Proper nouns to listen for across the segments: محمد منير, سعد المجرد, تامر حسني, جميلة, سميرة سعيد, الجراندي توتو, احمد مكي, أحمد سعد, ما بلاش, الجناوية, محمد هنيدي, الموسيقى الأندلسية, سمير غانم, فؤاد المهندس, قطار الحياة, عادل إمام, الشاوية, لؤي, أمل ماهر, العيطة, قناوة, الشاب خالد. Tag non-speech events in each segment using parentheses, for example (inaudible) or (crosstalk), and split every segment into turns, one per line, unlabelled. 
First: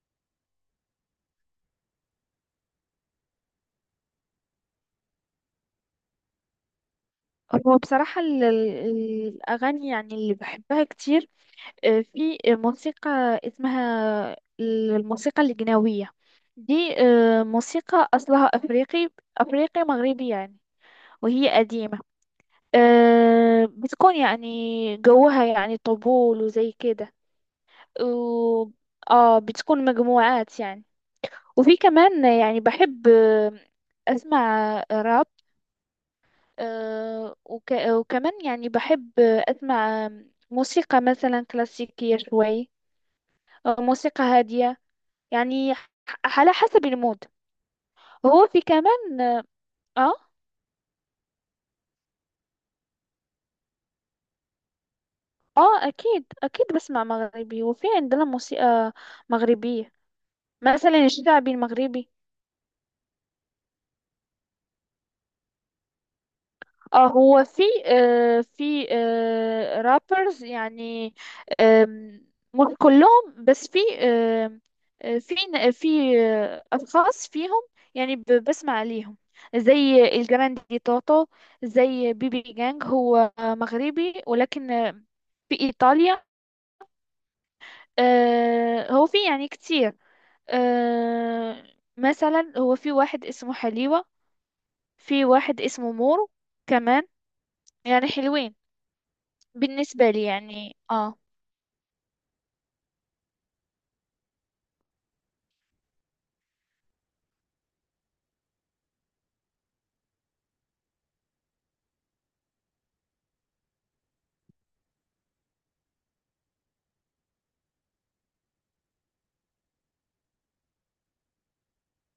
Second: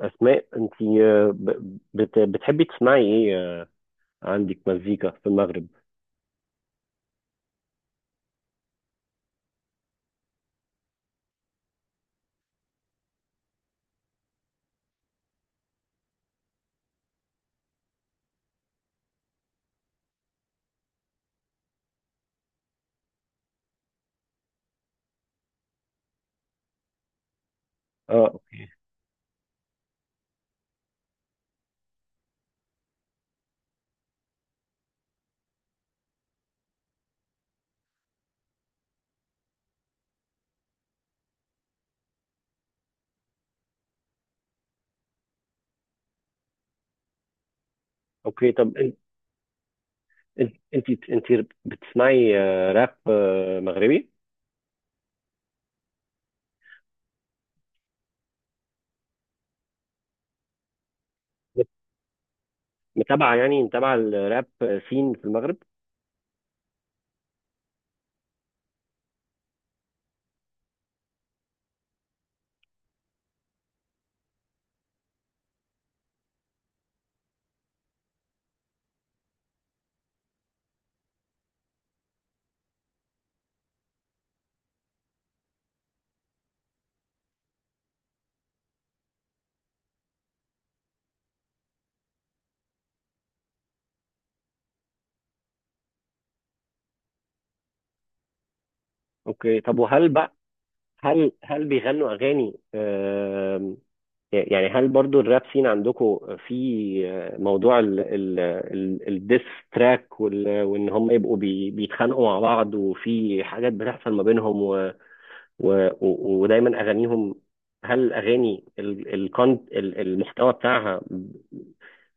أسماء، أنت بتحبي تسمعي إيه؟ عندك مزيكا في المغرب؟
هو بصراحة الأغاني يعني اللي بحبها كتير. في موسيقى اسمها الموسيقى الجناوية. دي موسيقى أصلها أفريقي أفريقي مغربي يعني، وهي قديمة. بتكون يعني جوها يعني طبول وزي كده،
أه.
و- اه بتكون مجموعات يعني. وفي كمان يعني بحب أسمع راب، وكمان يعني بحب أسمع موسيقى مثلا كلاسيكية شوي، أو موسيقى هادية يعني، على حسب المود. هو
أوكي،
في
طب أنت،
كمان. آه
أنت أنت بتسمعي راب مغربي؟
أكيد أكيد بسمع مغربي، وفي عندنا موسيقى مغربية مثلا الشعبي
بت-
المغربي.
متابعة، يعني متابعة الراب سين في المغرب؟
اه، هو في رابرز يعني، آم، مش كلهم، بس في آم، آه في ن- في آه اشخاص فيهم يعني بسمع ليهم، زي الجراندي توتو، زي بيبي جانج. هو مغربي ولكن في ايطاليا. هو في يعني كتير. آه مثلا هو في واحد اسمه حليوة، في واحد اسمه مورو كمان، يعني حلوين
أوكي، طب وهل
بالنسبة لي
بقى،
يعني. اه
هل هل بيغنوا أغاني؟ يعني هل برضو الراب سين عندكم في موضوع الديس تراك، وإن هم يبقوا بيتخانقوا مع بعض، وفي حاجات بتحصل ما بينهم، ودايما اغانيهم، هل الاغاني المحتوى بتاعها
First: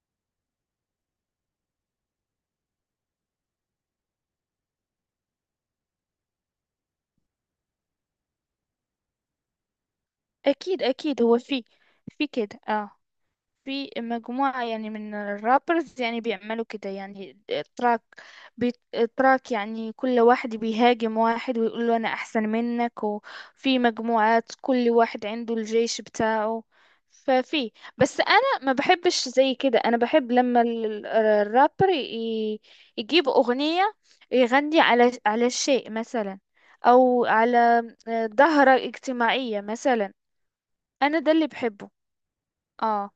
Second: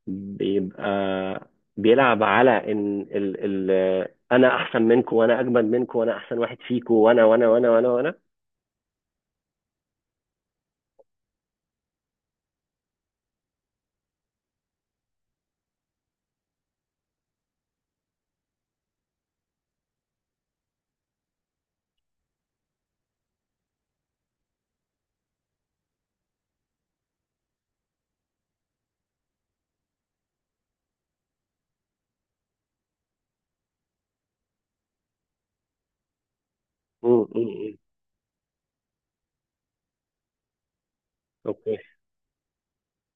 بيبقى بيلعب على ان ال ال انا احسن منكم، وانا اجمد منكم، وانا احسن واحد فيكم، وانا وانا وانا وانا وانا؟
اكيد اكيد، هو في في كده. اه في مجموعة يعني من الرابرز يعني بيعملوا كده يعني تراك بي تراك. يعني كل واحد بيهاجم واحد ويقول له أنا أحسن منك، وفي مجموعات كل واحد عنده الجيش بتاعه. ففي بس أنا ما بحبش زي كده. أنا بحب لما الرابر يجيب أغنية، يغني على شيء مثلا،
مم،
أو
مم،
على
مم.
ظاهرة اجتماعية مثلا. أنا ده اللي
اوكي.
بحبه. اه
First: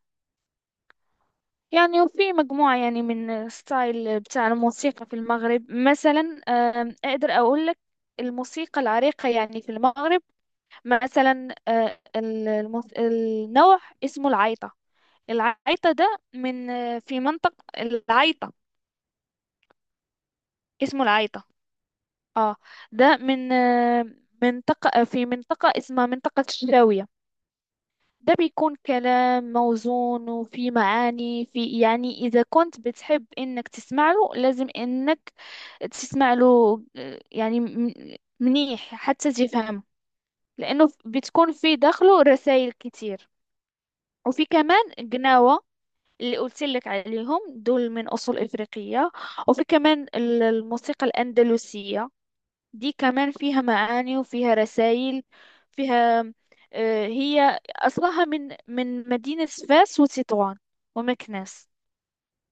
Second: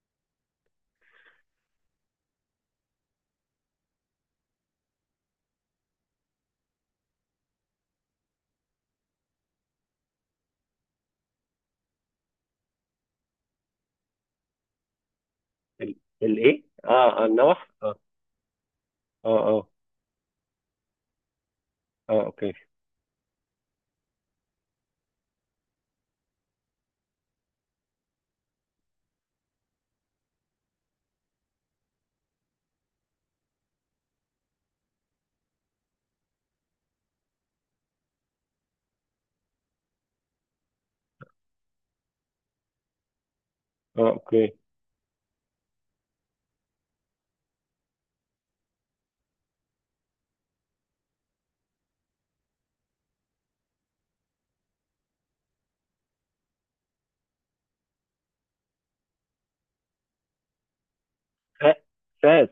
يعني وفي مجموعة يعني من ستايل بتاع الموسيقى في المغرب. مثلا أقدر أقول لك الموسيقى العريقة يعني في المغرب. مثلا النوع اسمه العيطة. العيطة
ال-
ده
الايه؟
من في
اه
منطقة
النوح؟ اه،
العيطة.
اه. اه،
اسمه العيطة.
اه اوكي
اه، ده من منطقة في منطقة اسمها منطقة الشاوية. ده بيكون كلام موزون وفي معاني. في يعني إذا كنت بتحب إنك تسمع له، لازم إنك تسمع له يعني منيح حتى تفهم، لأنه بتكون في داخله رسائل كتير.
اه
وفي
اوكي.
كمان قناوة، اللي قلت لك عليهم دول من أصول إفريقية. وفي كمان الموسيقى الأندلسية، دي كمان فيها معاني وفيها رسائل، فيها هي أصلها من مدينة فاس وتطوان ومكناس.
فا- فاز.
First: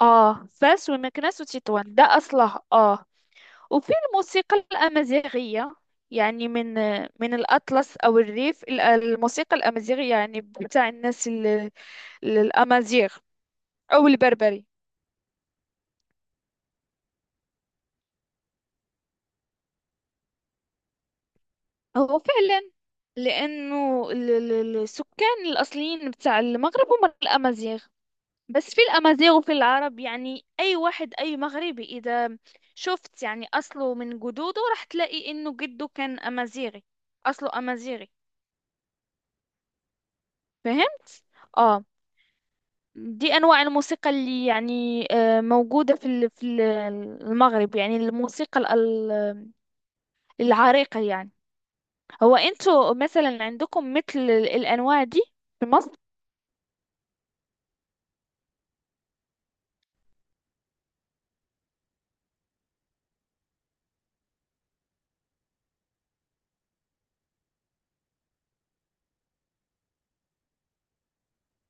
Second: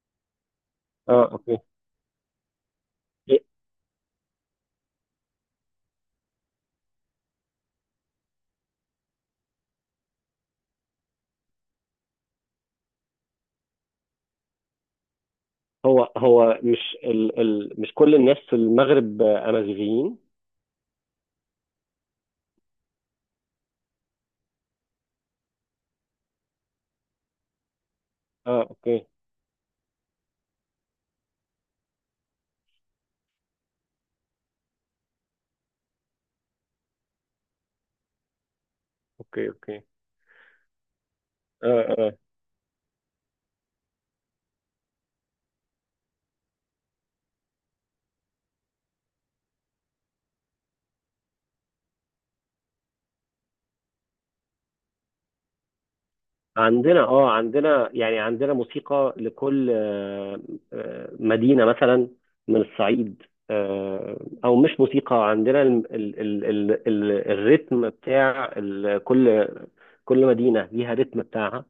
فاس
اه،
ومكناس
اوكي.
وتطوان، ده أصلها.
إيه؟
وفي الموسيقى الأمازيغية، يعني من الأطلس أو الريف. الموسيقى الأمازيغية يعني بتاع الناس الأمازيغ أو البربري.
هو هو مش ال ال مش كل الناس في المغرب امازيغيين؟
هو فعلا، لأنه السكان الأصليين بتاع المغرب هم الأمازيغ.
اه،
بس في
اوكي،
الأمازيغ وفي العرب، يعني أي واحد أي مغربي إذا شفت يعني أصله من جدوده راح تلاقي إنه جده كان أمازيغي، أصله أمازيغي.
اوكي. اوكي.
فهمت؟ آه
اه. آه.
دي أنواع الموسيقى اللي يعني موجودة في المغرب. يعني الموسيقى العريقة يعني. هو انتوا مثلا عندكم مثل الأنواع دي في مصر؟
عندنا، اه، عندنا، يعني عندنا موسيقى لكل مدينة، مثلا، من الصعيد. آه، او مش موسيقى، عندنا ال ال ال ال ال الريتم بتاع ال كل كل مدينة ليها ريتم بتاعها.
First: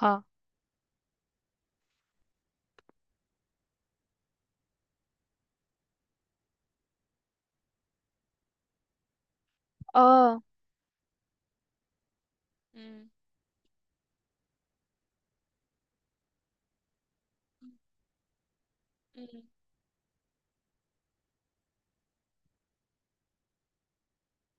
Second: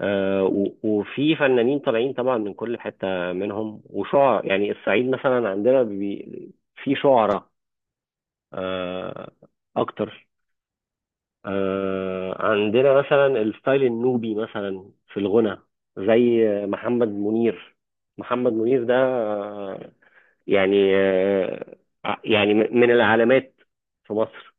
اه،
وفي فنانين طالعين طبعا من كل حتة منهم، وشعراء، يعني الصعيد مثلا عندنا في شعراء، آه، اكتر.
اه.
عندنا
مم.
مثلا الستايل النوبي، مثلا، في الغنى، زي محمد منير. محمد منير ده
مم.
يعني يعني من العلامات في مصر.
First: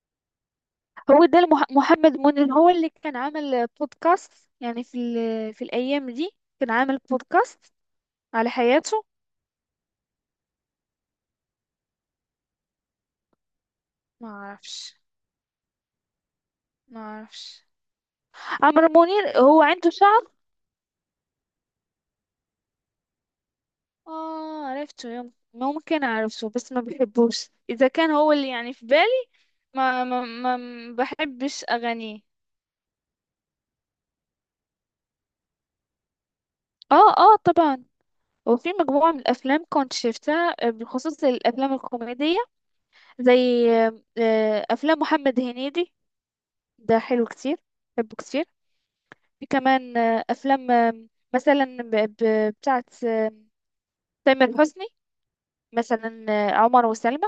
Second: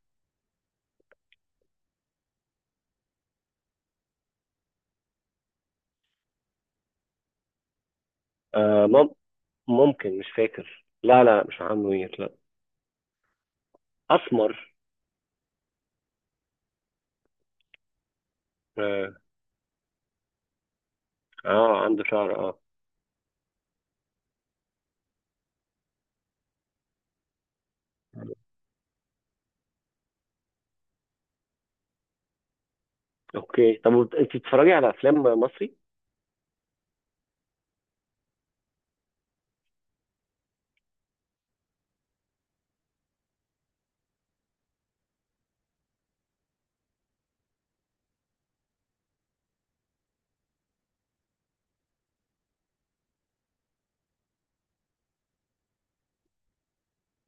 هو ده محمد منير هو اللي كان عامل بودكاست يعني في الأيام دي. كان عامل بودكاست على
آه
حياته.
مم- ممكن، مش فاكر. لا، لا، مش محمد منير. لا،
ما
اسمر.
اعرفش ما اعرفش. عمرو
اه.
منير هو عنده شغف.
عنده شعر. اه،
اه عرفته، ممكن اعرفه، بس ما بحبوش. اذا كان هو اللي يعني في بالي، ما بحبش اغانيه.
اوكي. طب انت بتتفرجي على افلام مصري؟
اه، اه، طبعا. وفي مجموعة من الأفلام كنت شفتها بالخصوص الأفلام الكوميدية، زي أفلام محمد هنيدي. ده حلو كتير، بحبه كتير. في كمان أفلام مثلا بتاعت تامر حسني، مثلا عمر وسلمى.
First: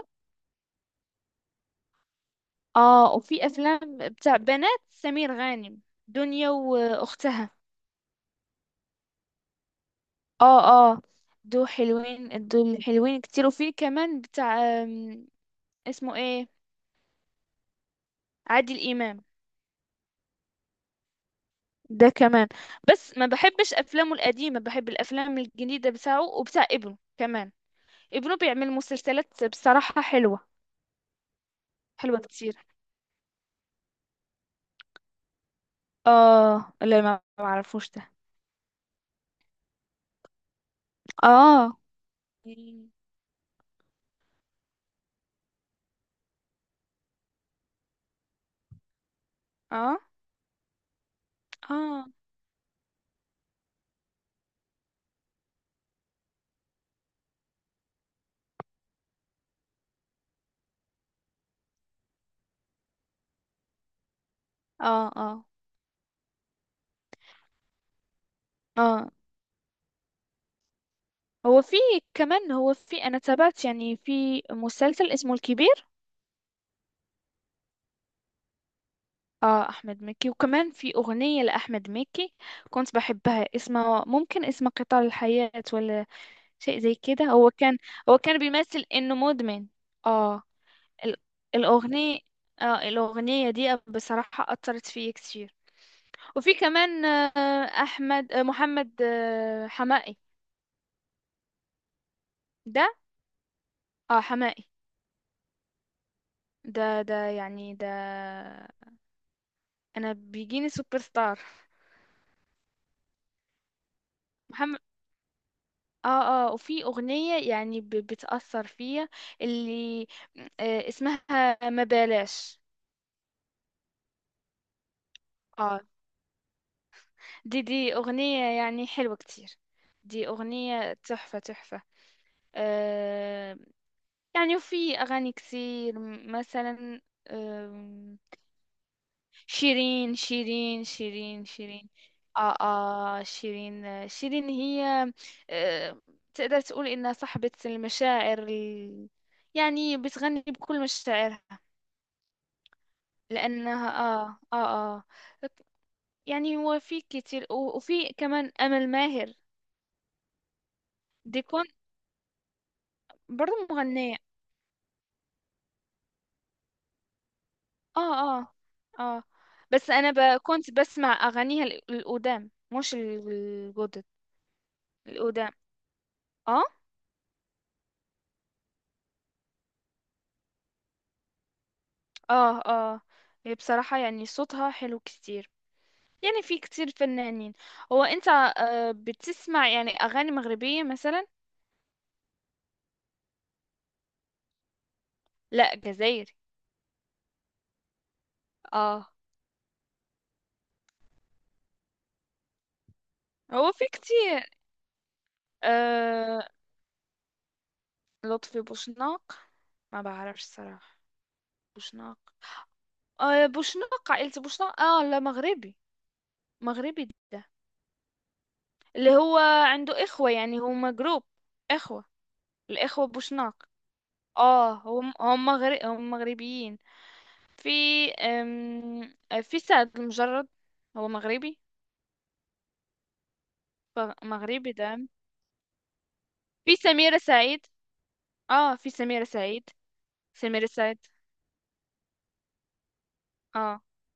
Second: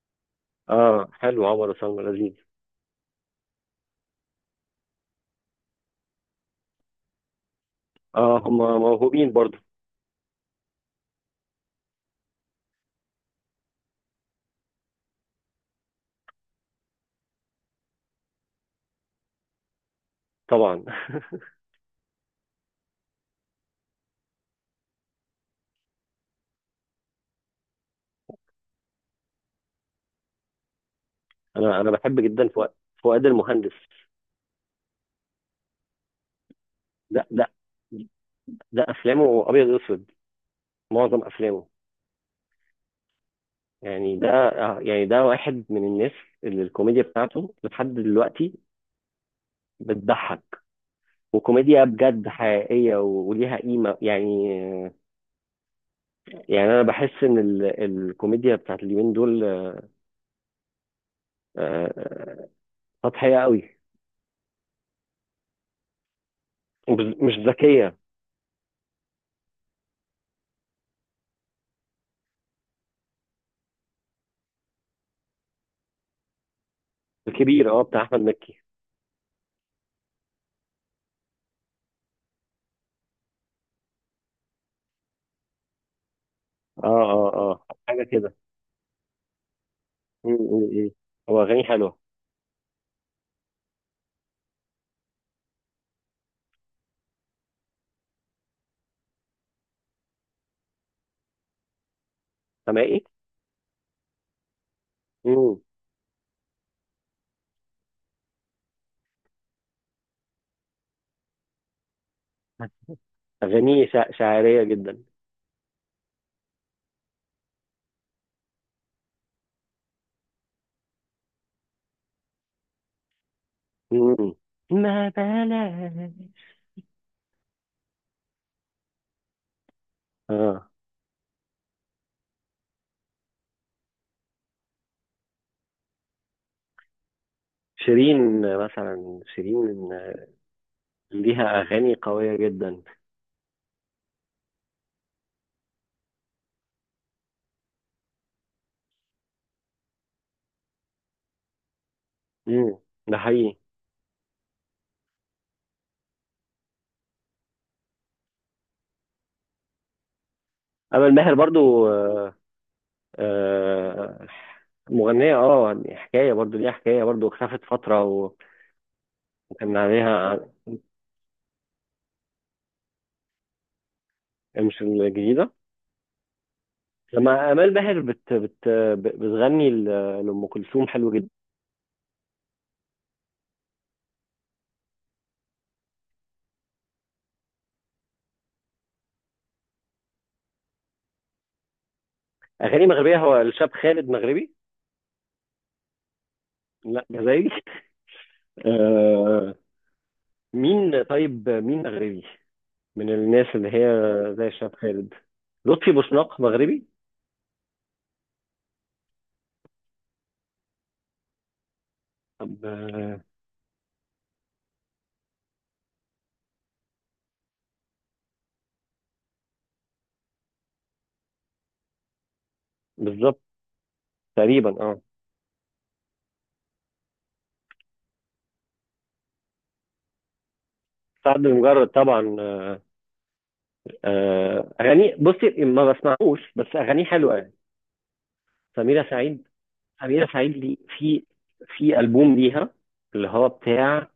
اه، حلو. عمر وسلمى لذيذ.
اه، وفي افلام بتاع بنات سمير غانم، دنيا واختها.
اه، هم موهوبين برضه.
اه، اه. دول حلوين، دول حلوين كتير. وفي كمان بتاع اسمه ايه، عادل امام.
طبعا. (laughs)
ده كمان. بس ما بحبش افلامه القديمه، بحب الافلام الجديده بتاعه وبتاع ابنه كمان. ابنه بيعمل مسلسلات بصراحه حلوه،
انا انا بحب
حلوه
جدا
كتير.
فؤاد. فؤاد المهندس
اه، لا،
ده
ما
ده
اعرفوش ده.
ده افلامه ابيض واسود، معظم افلامه.
اه.
يعني ده يعني ده واحد من الناس اللي الكوميديا بتاعته لحد دلوقتي
اه.
بتضحك،
اه.
وكوميديا
اه.
بجد حقيقية وليها قيمة يعني. يعني أنا بحس إن الكوميديا بتاعت اليومين دول آه، سطحية قوي،
اه.
مش ذكية.
اه. هو في كمان، هو في. انا تابعت يعني في مسلسل اسمه الكبير.
الكبير، اه، بتاع أحمد مكي.
اه، احمد مكي. وكمان في اغنية لاحمد مكي كنت بحبها، اسمها ممكن اسمها قطار الحياة، ولا شيء زي
اه،
كده.
اه،
هو
اه،
كان.
حاجة
هو
كده.
كان بيمثل انه مدمن.
م.
اه.
م. م.
ال-
هو أغانيه حلوة.
الاغنية اه الاغنية دي بصراحة اثرت فيا كتير. وفي كمان احمد محمد حمائي ده.
سامعي؟
اه، حمائي
م.
ده يعني ده انا بيجيني سوبر ستار
أغانيه شعرية
محمد.
جدا.
اه، اه. وفي أغنية يعني بتأثر فيا اللي اسمها ما بلاش.
مم. ما
اه،
بلاش.
دي أغنية يعني حلوة كتير. دي
اه،
أغنية تحفة تحفة. آه يعني، وفي أغاني كتير، مثلا
شيرين مثلا، شيرين
شيرين، شيرين، شيرين،
ليها
شيرين.
اغاني قويه
اه،
جدا.
اه، شيرين. شيرين هي آه تقدر تقول انها صاحبة المشاعر يعني بتغني بكل مشاعرها
امم ده حقيقي.
لانها. اه، اه، اه. يعني هو في كتير، وفي كمان امل ماهر.
امل ماهر
دي كون
برضو،
برضه مغنية.
آه، مغنيه. اه يعني حكايه، برضو ليها حكايه، برضو اختفت فتره
اه، اه، اه.
وكان
بس انا
عليها.
كنت بسمع اغانيها القدام مش الجدد
مش الجديده.
القدام. اه،
لما امال ماهر بت بت بتغني لام كلثوم، حلو جدا.
اه، اه. هي بصراحة يعني صوتها حلو كتير. يعني في كتير فنانين. هو انت، بتسمع يعني اغاني مغربية مثلا؟
اغاني مغربيه. هو الشاب خالد مغربي؟
لا، جزائري.
لا، جزائري. (laughs)
اه.
آه، طيب، مين مغربي من الناس اللي
هو
هي
في
زي
كتير.
الشاب خالد؟ لطفي بوشناق
آه
مغربي؟
لطفي بوشناق ما بعرفش صراحة. بوشناق.
طب،
بوشناق، عائلة بوشناق. اه، لا، مغربي، مغربي ده اللي هو عنده اخوة، يعني هما جروب اخوة، الاخوة
بالظبط،
بوشناق.
تقريبا،
اه،
اه.
هم هم مغربيين. في أم... في سعد المجرد هو
سعد
مغربي.
المجرد، طبعا.
مغربي ده.
اغاني، بصي، ما بسمعوش، بس
في
اغانيه
سميرة
حلوه يعني.
سعيد. اه، في
سميره
سميرة
سعيد
سعيد،
سميره سعيد
سميرة
دي،
سعيد.
في في البوم ليها اللي هو
اه،
بتاع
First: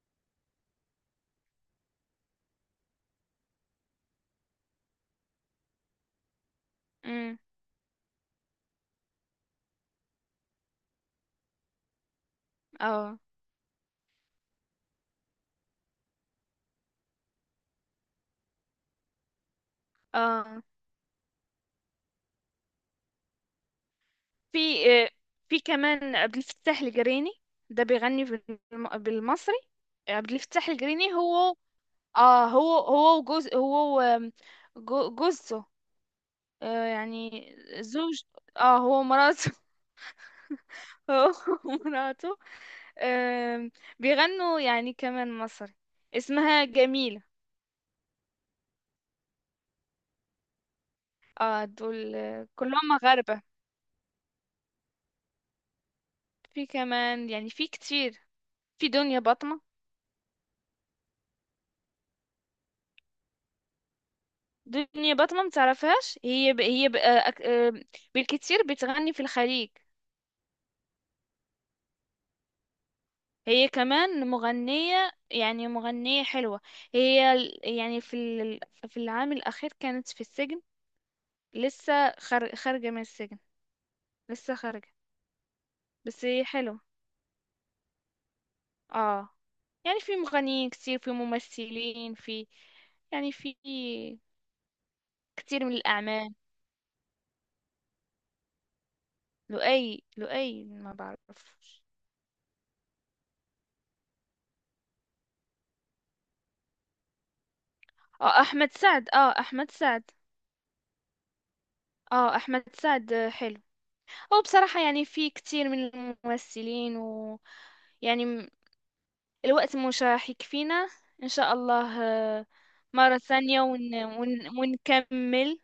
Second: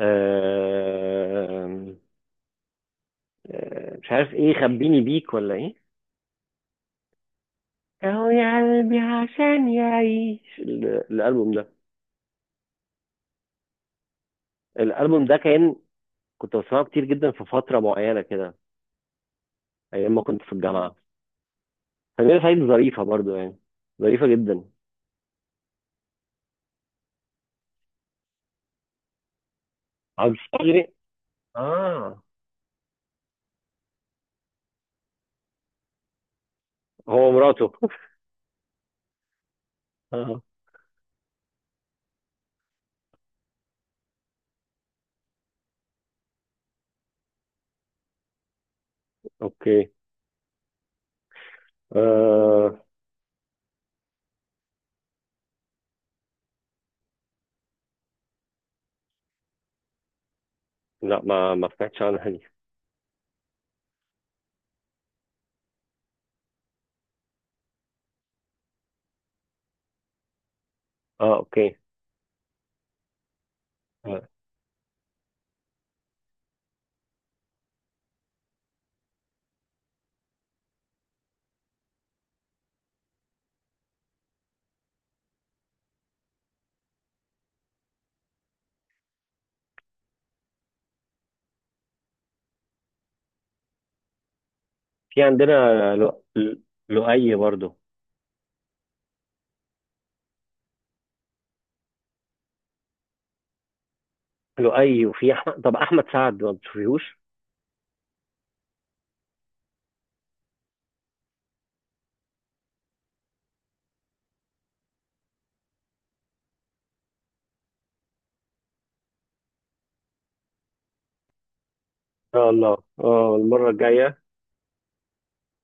آه، مش عارف ايه، خبيني بيك، ولا ايه،
امم،
اهو يا قلبي عشان يعيش. الالبوم ده،
اه،
الالبوم ده كنت بسمعه كتير جدا في فتره معينه كده، ايام ما كنت في
اه.
الجامعه. سمير سعيد ظريفه برضو، يعني ظريفه جدا.
في آه، في كمان عبد الفتاح القريني ده بيغني بالمصري. عبد
عبد
الفتاح
الشافي.
القريني هو
اه.
اه هو هو وجوز، جوزته،
هو
يعني
مراته.
زوج. اه، هو مراته.
(laughs) اه.
هو (laughs) ومراته. آم، بيغنوا يعني كمان مصري، اسمها جميلة.
اوكي.
اه، دول
آه.
كلهم مغاربة. في كمان يعني، في كتير، في دنيا بطمة.
لا، ما ما سمعتش عنها دي.
دنيا بطمة متعرفهاش. هي ب... هي ب... آه، أك- آه، بالكتير بتغني في الخليج.
اه، اوكي.
هي كمان
آه.
مغنية يعني، مغنية حلوة. هي يعني في العام الأخير كانت في السجن. لسه خارجة من السجن. لسه خارجة. بس هي حلوة. اه. يعني في مغنيين كتير، في ممثلين، في
في عندنا،
كتير من
لو...
الأعمال.
ل- لؤي برضو.
لؤي، لؤي ما بعرفش.
لؤي. وفي احمد، طب، احمد سعد ما بتشوفيهوش؟
اه، أحمد سعد. اه، أحمد سعد. اه، أحمد سعد حلو. هو بصراحة يعني في كتير من الممثلين، ويعني م- الوقت مش راح يكفينا. إن شاء الله
ان
آه،
شاء الله،
مرة
اه،
ثانية،
المره الجايه.
ونكمل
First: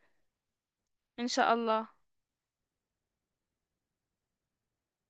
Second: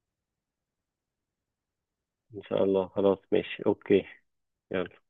إن شاء الله.
ان شاء الله، خلاص، ماشي، اوكي. يلا.